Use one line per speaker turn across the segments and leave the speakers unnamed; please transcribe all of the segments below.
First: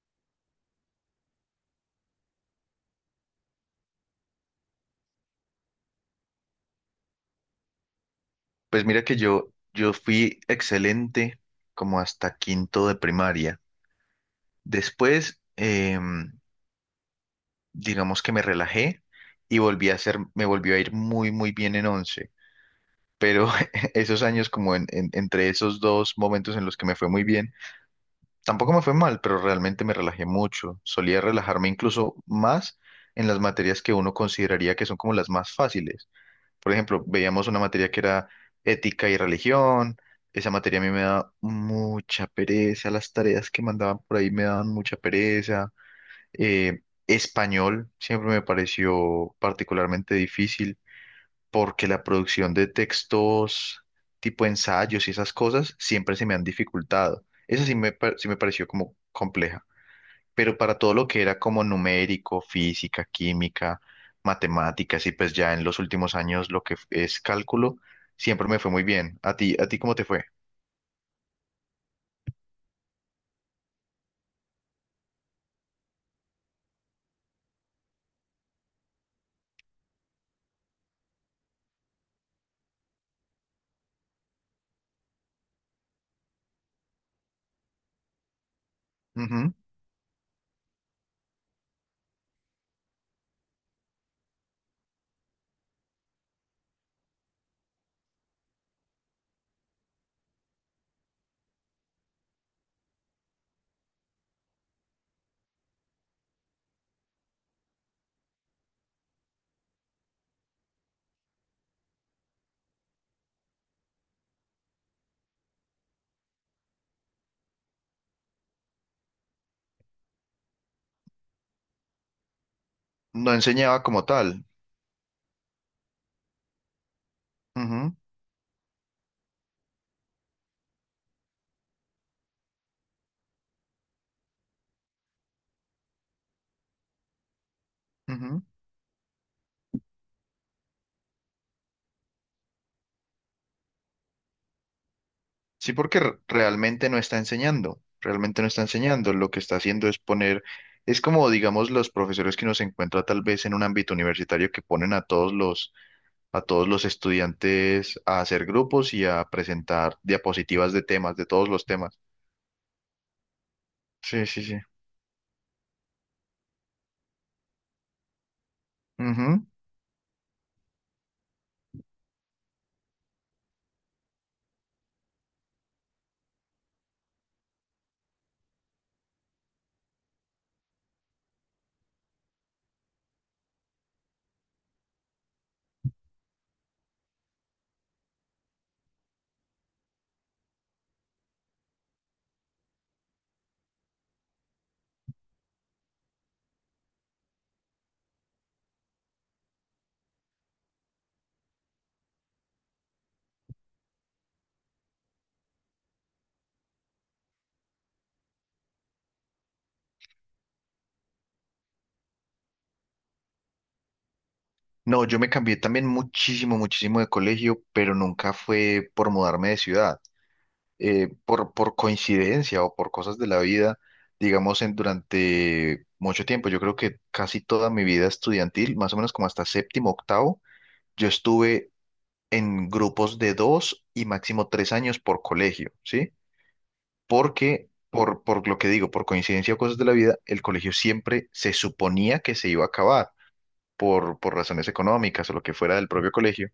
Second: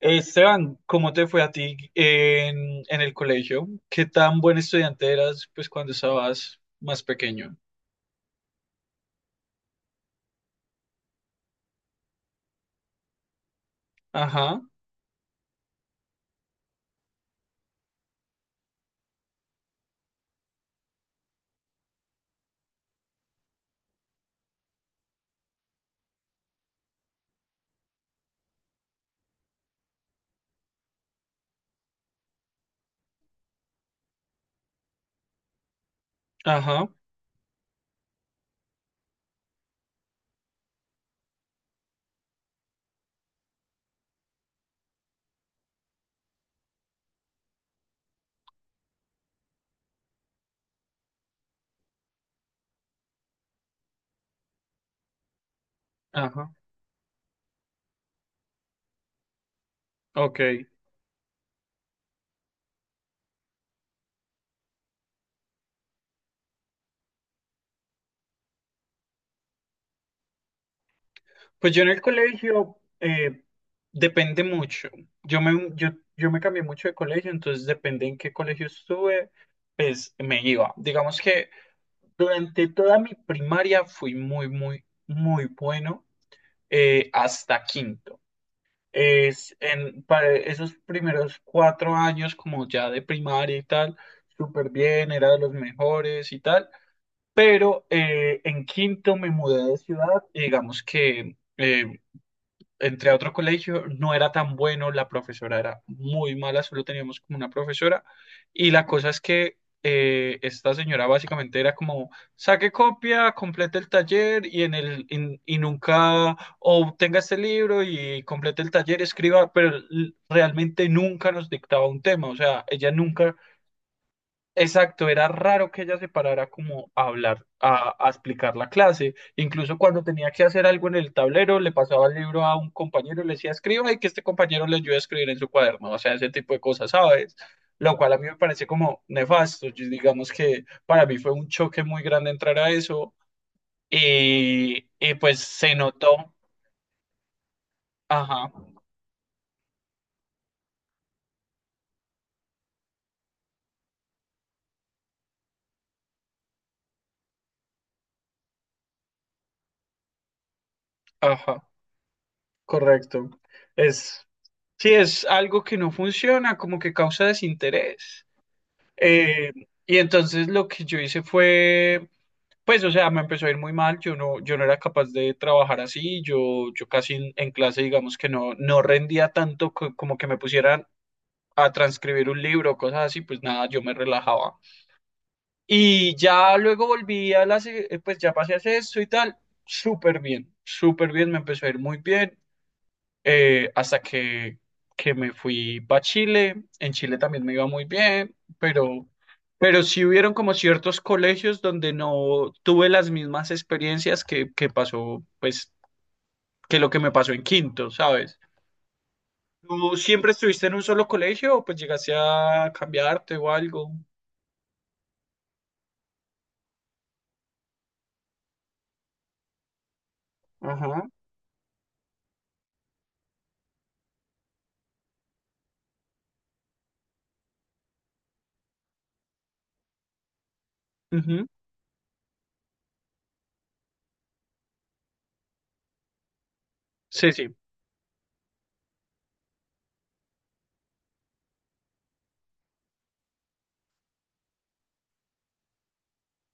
Esteban, ¿cómo te fue a ti en el colegio? ¿Qué tan buen estudiante eras pues cuando estabas más pequeño?
Pues mira que yo fui excelente como hasta quinto de primaria.
Ajá,
Después, digamos que me relajé y volví a ser, me volvió a ir muy bien en once. Pero esos años como entre esos dos momentos en los que me fue muy bien, tampoco me fue mal, pero realmente me relajé mucho. Solía relajarme incluso más en las materias que uno consideraría que son como las más fáciles. Por
ajá,
ejemplo, veíamos una materia que era ética y religión. Esa materia a mí me da mucha pereza. Las tareas que mandaban por ahí me daban mucha pereza. Eh, Español siempre me pareció particularmente difícil porque la producción de textos tipo ensayos y esas cosas siempre se me han
ajá,
dificultado. Esa sí me pareció como compleja,
ok.
pero para todo lo que era como numérico, física, química, matemáticas, y pues ya en los últimos años lo que es cálculo, siempre me fue muy bien. ¿A ti cómo te fue?
Pues yo en el colegio depende mucho. Yo me, yo, yo me cambié mucho de colegio, entonces depende en qué colegio estuve, pues me iba. Digamos que durante toda mi primaria fui muy, muy, muy bueno hasta quinto.
Ujú.
Para esos primeros cuatro años, como ya de primaria y tal, súper bien, era de los mejores y tal. Pero en quinto me mudé de ciudad y digamos que entre a otro colegio, no era tan bueno, la profesora era muy mala, solo teníamos como una profesora. Y la cosa es que esta señora básicamente era como, saque copia, complete el taller y nunca obtenga este libro y complete el taller, escriba, pero realmente nunca nos dictaba un tema, o sea, ella
No
nunca.
enseñaba como tal.
Exacto, era raro que ella se parara como a hablar, a,
Ujú,
a explicar la clase. Incluso cuando tenía que hacer algo en el tablero, le pasaba el libro a un compañero y le decía, escriba y que este compañero le ayude a escribir en su cuaderno. O sea, ese tipo de cosas, ¿sabes? Lo cual a mí me
ujú.
parece como nefasto. Digamos que para mí fue un choque muy grande entrar a eso y pues se
Sí, porque
notó.
realmente no está enseñando, realmente no
Ajá,
está enseñando. Lo que está haciendo es poner, es como, digamos, los profesores que uno se encuentra tal vez en un ámbito universitario que ponen a todos a todos los estudiantes a hacer grupos y a presentar diapositivas de temas, de todos
ajá,
los temas.
correcto. Es,
Sí, sí, sí.
sí, es algo que no funciona, como que causa desinterés.
Ujú.
Eh, y entonces lo que yo hice fue, pues, o sea, me empezó a ir muy mal, yo no era capaz de trabajar así, yo casi en clase, digamos que no rendía tanto como que me pusieran a transcribir un libro, cosas así, pues nada, yo me relajaba. Y ya luego volví pues ya pasé a hacer y tal, súper bien, me empezó a ir muy bien hasta que me fui para Chile. En Chile también me iba muy bien, pero sí hubieron como ciertos colegios donde no tuve las mismas experiencias que pasó, pues, que lo que me pasó en quinto, ¿sabes? ¿Tú siempre estuviste en un solo colegio o pues llegaste a cambiarte o algo?
No, yo me cambié también muchísimo, muchísimo de colegio, pero nunca fue por mudarme de ciudad.
Ajá.
Por coincidencia o por cosas de la vida, digamos, durante mucho tiempo, yo creo que casi toda mi vida estudiantil, más o menos como hasta séptimo, octavo, yo
Ujú.
estuve en grupos de dos y máximo tres años por colegio, ¿sí?
Sí, sí.
Por lo que digo, por coincidencia o cosas de la vida, el colegio siempre se suponía que se iba a acabar por razones económicas o lo que fuera del propio colegio,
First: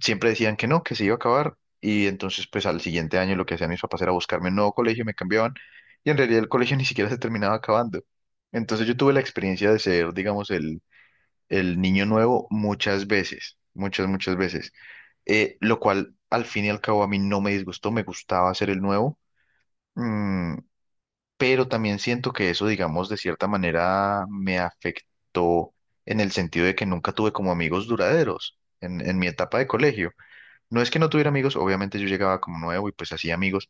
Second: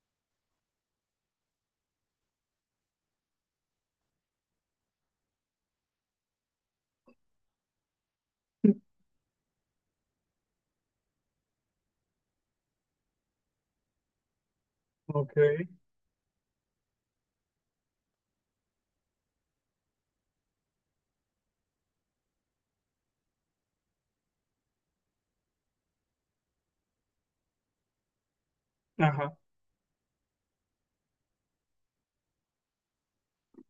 siempre decían que no, que se iba a acabar. Y entonces, pues al siguiente año lo que hacían mis papás era buscarme un nuevo colegio, me cambiaban. Y en realidad el colegio ni siquiera se terminaba acabando. Entonces yo tuve la experiencia de ser, digamos, el niño nuevo muchas veces, muchas, muchas veces.
Ok.
Lo cual al fin y al cabo a mí no me disgustó, me gustaba ser el nuevo. Mm, pero también siento que eso, digamos, de cierta manera me afectó en el sentido de que nunca tuve como amigos duraderos en mi
Ajá.
etapa de colegio. No es que no tuviera amigos, obviamente yo llegaba como nuevo y pues hacía amigos,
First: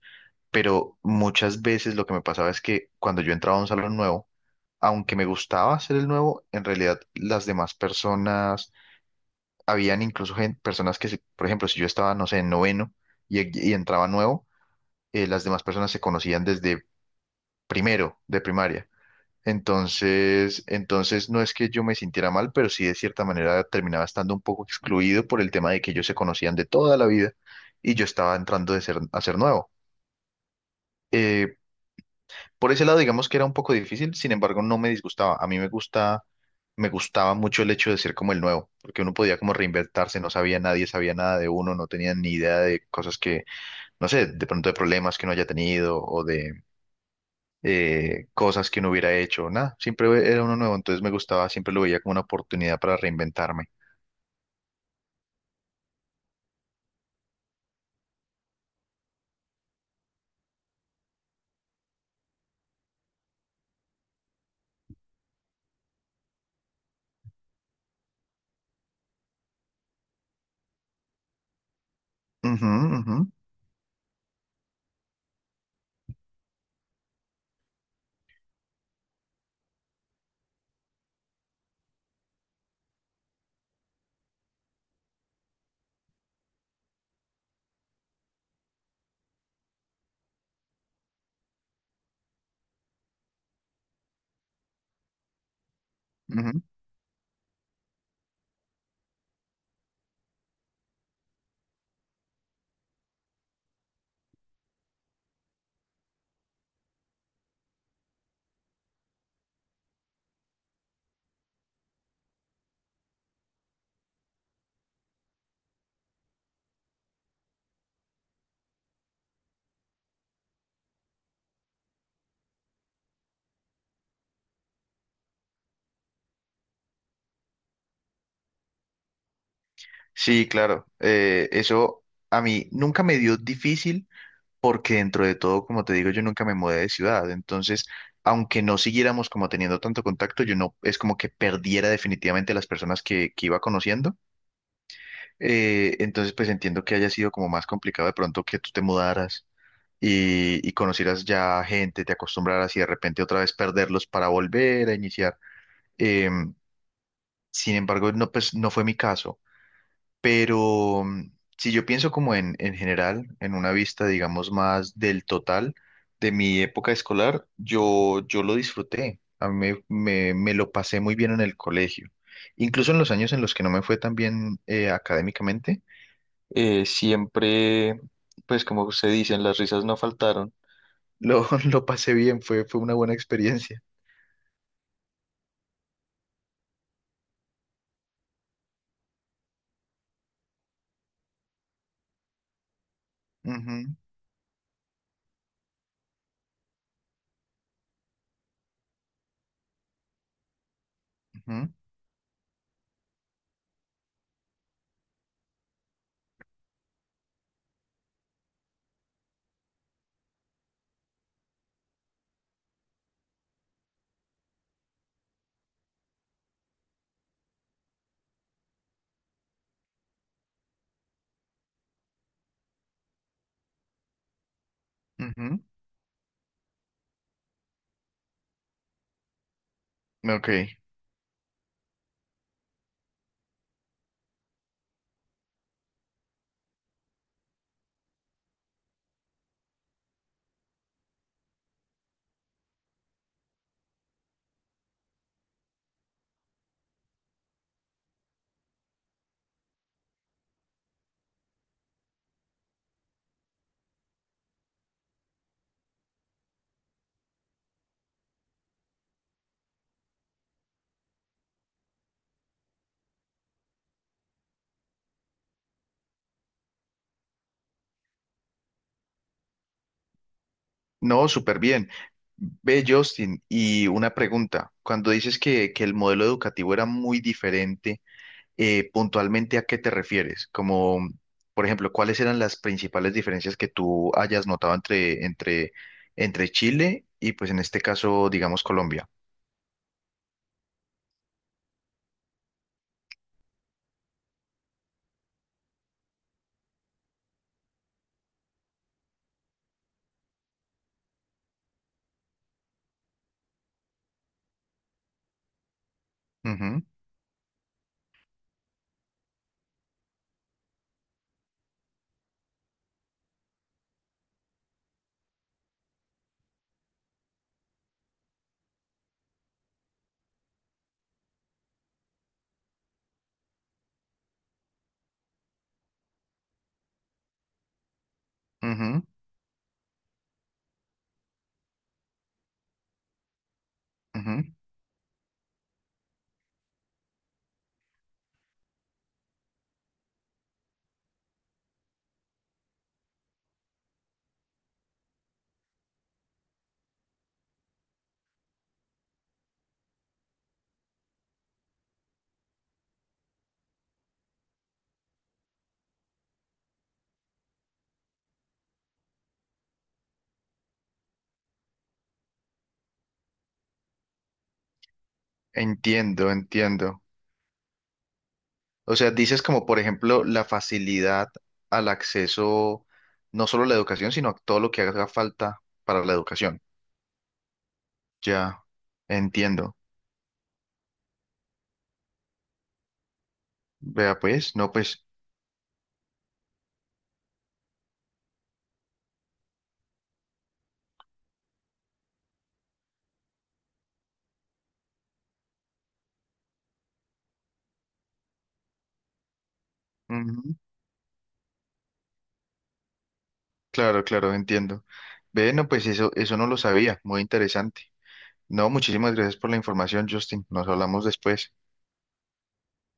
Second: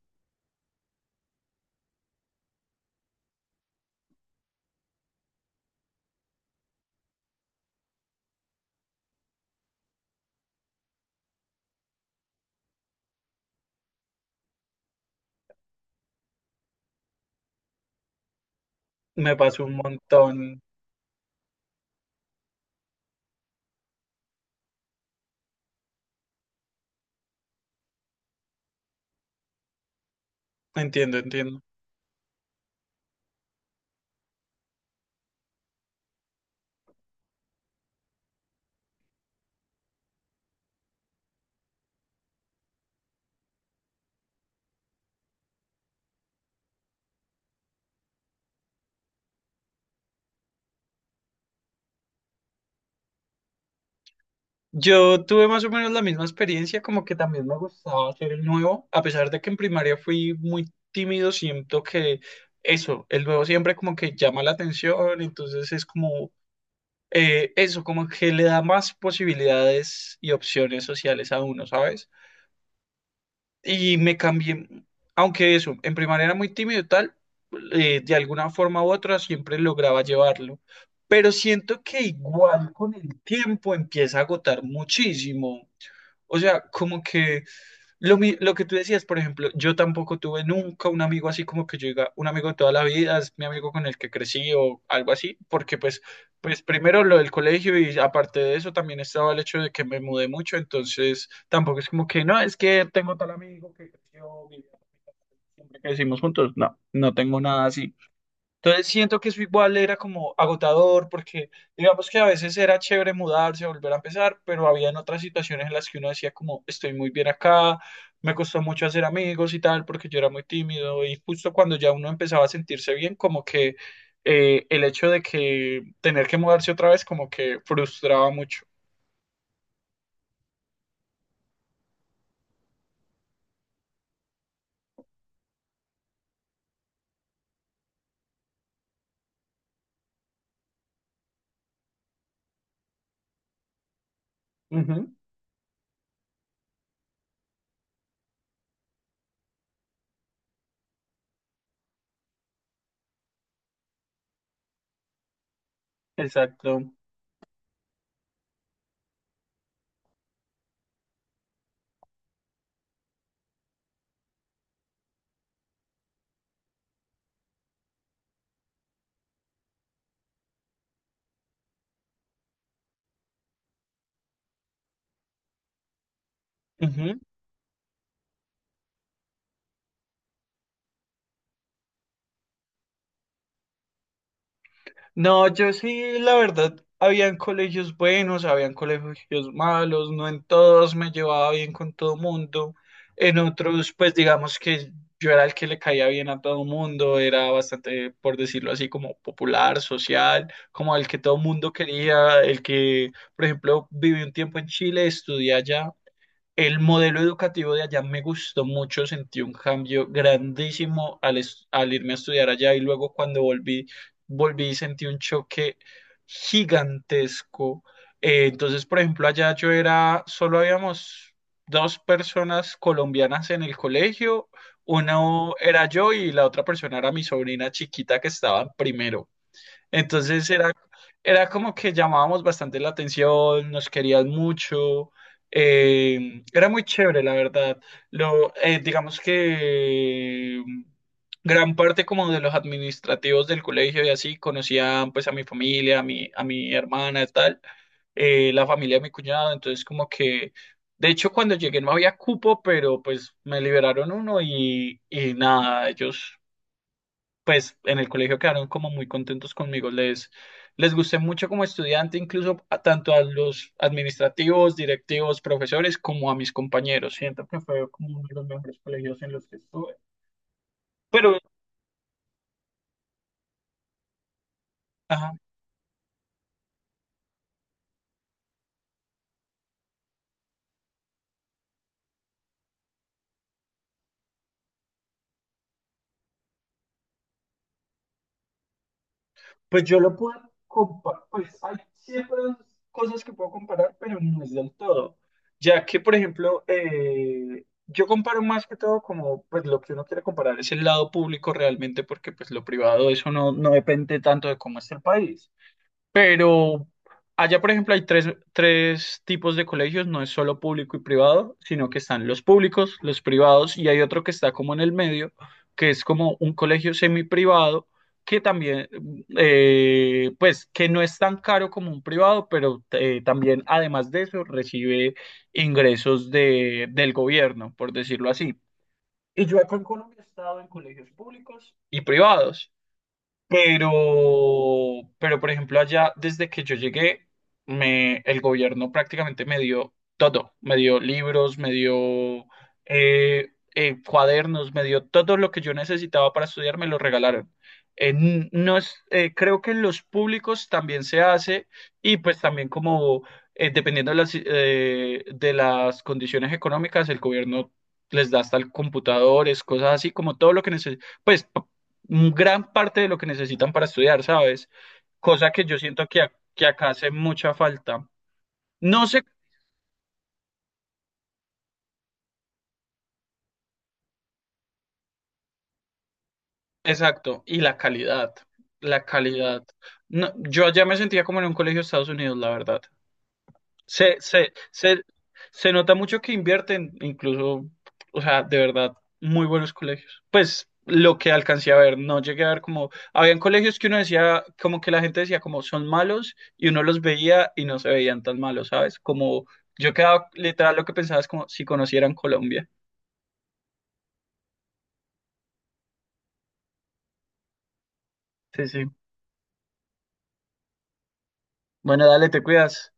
pero muchas veces lo que me pasaba es que cuando yo entraba a un salón nuevo, aunque me gustaba ser el nuevo, en realidad las demás personas, habían incluso personas que, por ejemplo, si yo estaba, no sé, en noveno y entraba nuevo, las demás personas se conocían desde primero de primaria.
Me pasó un montón.
Entonces no es que yo me sintiera mal, pero sí de cierta manera terminaba estando un poco excluido por el tema de que ellos se conocían de toda la vida y yo estaba entrando de ser, a ser nuevo.
Entiendo,
Eh,
entiendo.
por ese lado, digamos que era un poco difícil, sin embargo, no me disgustaba. A mí me gusta, me gustaba mucho el hecho de ser como el nuevo, porque uno podía como reinventarse, no sabía nadie, sabía nada de uno, no tenía ni idea de cosas que, no sé, de pronto de problemas que uno haya tenido o de cosas que no hubiera hecho, nada, siempre era uno nuevo, entonces me gustaba, siempre lo veía como una oportunidad para reinventarme.
Yo tuve más o menos la misma experiencia, como que también me gustaba ser el nuevo, a pesar de que en primaria fui muy tímido, siento que eso, el nuevo siempre como que llama la atención, entonces es como eso, como que le da más posibilidades y opciones sociales a uno, ¿sabes?
Ujú, ujú,
Y me cambié, aunque eso, en primaria era muy tímido y tal, de alguna forma u otra siempre lograba llevarlo, pero siento que igual con el tiempo empieza a agotar muchísimo. O sea, como que lo que tú decías, por ejemplo, yo tampoco tuve nunca un amigo así como que yo diga, un amigo de toda la vida, es mi amigo con el que crecí o algo así, porque pues, pues
ujú.
primero lo del colegio y aparte de eso también estaba el hecho de que me mudé mucho, entonces tampoco es como que no, es que tengo tal amigo que creció, vivió siempre que decimos juntos, no tengo nada así. Entonces siento que eso igual era como agotador porque digamos que a veces era chévere mudarse, volver a empezar, pero habían otras situaciones en las que uno decía como estoy muy bien acá, me costó mucho hacer amigos y tal porque yo era muy tímido y justo cuando ya uno empezaba a sentirse bien como que el hecho de que tener que mudarse otra vez como que frustraba mucho.
Sí, claro, eso a mí nunca me dio difícil porque dentro de todo, como te digo, yo nunca me mudé de ciudad, entonces, aunque no siguiéramos como teniendo tanto contacto, yo no, es como que perdiera definitivamente las personas que iba conociendo,
Ujú,
entonces pues entiendo que haya sido como más complicado de pronto que tú te mudaras y conocieras ya gente, te acostumbraras y de repente otra vez perderlos para volver a iniciar. Em,
exacto.
sin embargo, no, pues, no fue mi caso, pero mm, si yo pienso como en general, en una vista, digamos, más del total de mi época escolar, yo lo disfruté, a mí me lo pasé muy bien en el colegio. Incluso en los años en los que no me fue tan bien académicamente,
Ujú.
siempre, pues como se dice, las risas no faltaron, lo pasé bien, fue, fue una buena experiencia.
No, yo sí, la verdad, habían colegios buenos, habían colegios malos, no en todos me llevaba bien con todo mundo, en otros,
Ujú,
pues digamos que yo era el que le caía bien a todo mundo, era bastante, por decirlo así, como popular, social, como el que todo
ujú,
mundo quería, el que, por ejemplo, viví un tiempo en Chile, estudié allá. El modelo educativo de allá me gustó mucho, sentí un cambio grandísimo al irme a estudiar allá y luego cuando volví, volví y sentí un choque gigantesco. Entonces, por ejemplo, allá yo era, solo habíamos dos personas colombianas en el colegio, una
ujú.
era yo y la otra persona era mi sobrina chiquita que estaba en primero. Entonces era,
Ok.
era como que llamábamos bastante la atención, nos querían mucho, era muy chévere, la verdad. Digamos que gran parte como de los administrativos del colegio y así conocían pues a mi familia, a mi hermana y tal, la familia de mi cuñado, entonces como que, de hecho cuando llegué no había cupo, pero pues me liberaron uno y nada, ellos pues en el colegio quedaron como muy contentos conmigo. Les gusté mucho como estudiante, incluso tanto a los administrativos, directivos, profesores, como a mis compañeros. Siento que fue como uno de los mejores colegios en los que estuve.
No,
Pero...
súper bien. Ve, Justin, y una pregunta. Cuando
Ajá,
dices que el modelo educativo era muy diferente, puntualmente, ¿a qué te refieres? Como, por ejemplo, ¿cuáles eran las principales diferencias que tú hayas notado entre Chile y, pues, en este caso, digamos, Colombia?
pues yo lo puedo comparar, pues hay siempre cosas que puedo comparar, pero no es del todo. Ya que, por ejemplo, yo comparo más que todo como, pues lo que uno quiere comparar es el lado público realmente, porque pues lo privado, eso no depende tanto de cómo es el país.
Ujú,
Pero allá, por ejemplo, hay tres tipos de colegios, no es solo público y privado, sino que están los públicos, los privados y hay otro que está como en el medio, que es como un colegio semiprivado, que también, pues, que no es tan caro como un privado, pero también, además de eso, recibe ingresos del gobierno, por decirlo así.
ujú,
Y yo acá en Colombia he estado en colegios públicos y privados. Pero,
ujú.
pero por ejemplo, allá desde que yo llegué, el gobierno prácticamente me dio todo. Me dio libros, me dio cuadernos, me dio todo lo que yo necesitaba para estudiar, me lo regalaron. No es, creo que en los públicos también se hace y pues también como dependiendo de las condiciones económicas, el gobierno les da hasta el computadores, cosas así, como todo lo que necesitan. Pues gran parte de lo que necesitan para estudiar, ¿sabes? Cosa que yo siento que,
Entiendo,
que acá
entiendo.
hace mucha falta.
O
No
sea,
sé,
dices como, por ejemplo, la facilidad al acceso, no solo a la educación, sino a todo lo que haga falta para la educación.
exacto, y la calidad,
Ya,
la calidad.
entiendo.
No, yo allá me sentía como en un colegio de Estados Unidos, la verdad. Se,
Vea,
se,
pues, no,
se,
pues,
se nota mucho que invierten, incluso, o sea, de verdad, muy buenos colegios. Pues lo que alcancé a ver, no llegué a ver como, habían colegios que uno decía, como que la gente decía como son malos y uno los veía y no se veían tan malos, ¿sabes? Como yo quedaba
ujú,
literal lo que pensaba es como si conocieran Colombia.
claro, claro, entiendo. Ve, no, pues eso no lo sabía, muy interesante.
Sí,
No,
sí.
muchísimas gracias por la información, Justin. Nos hablamos después.
Bueno, dale, te cuidas.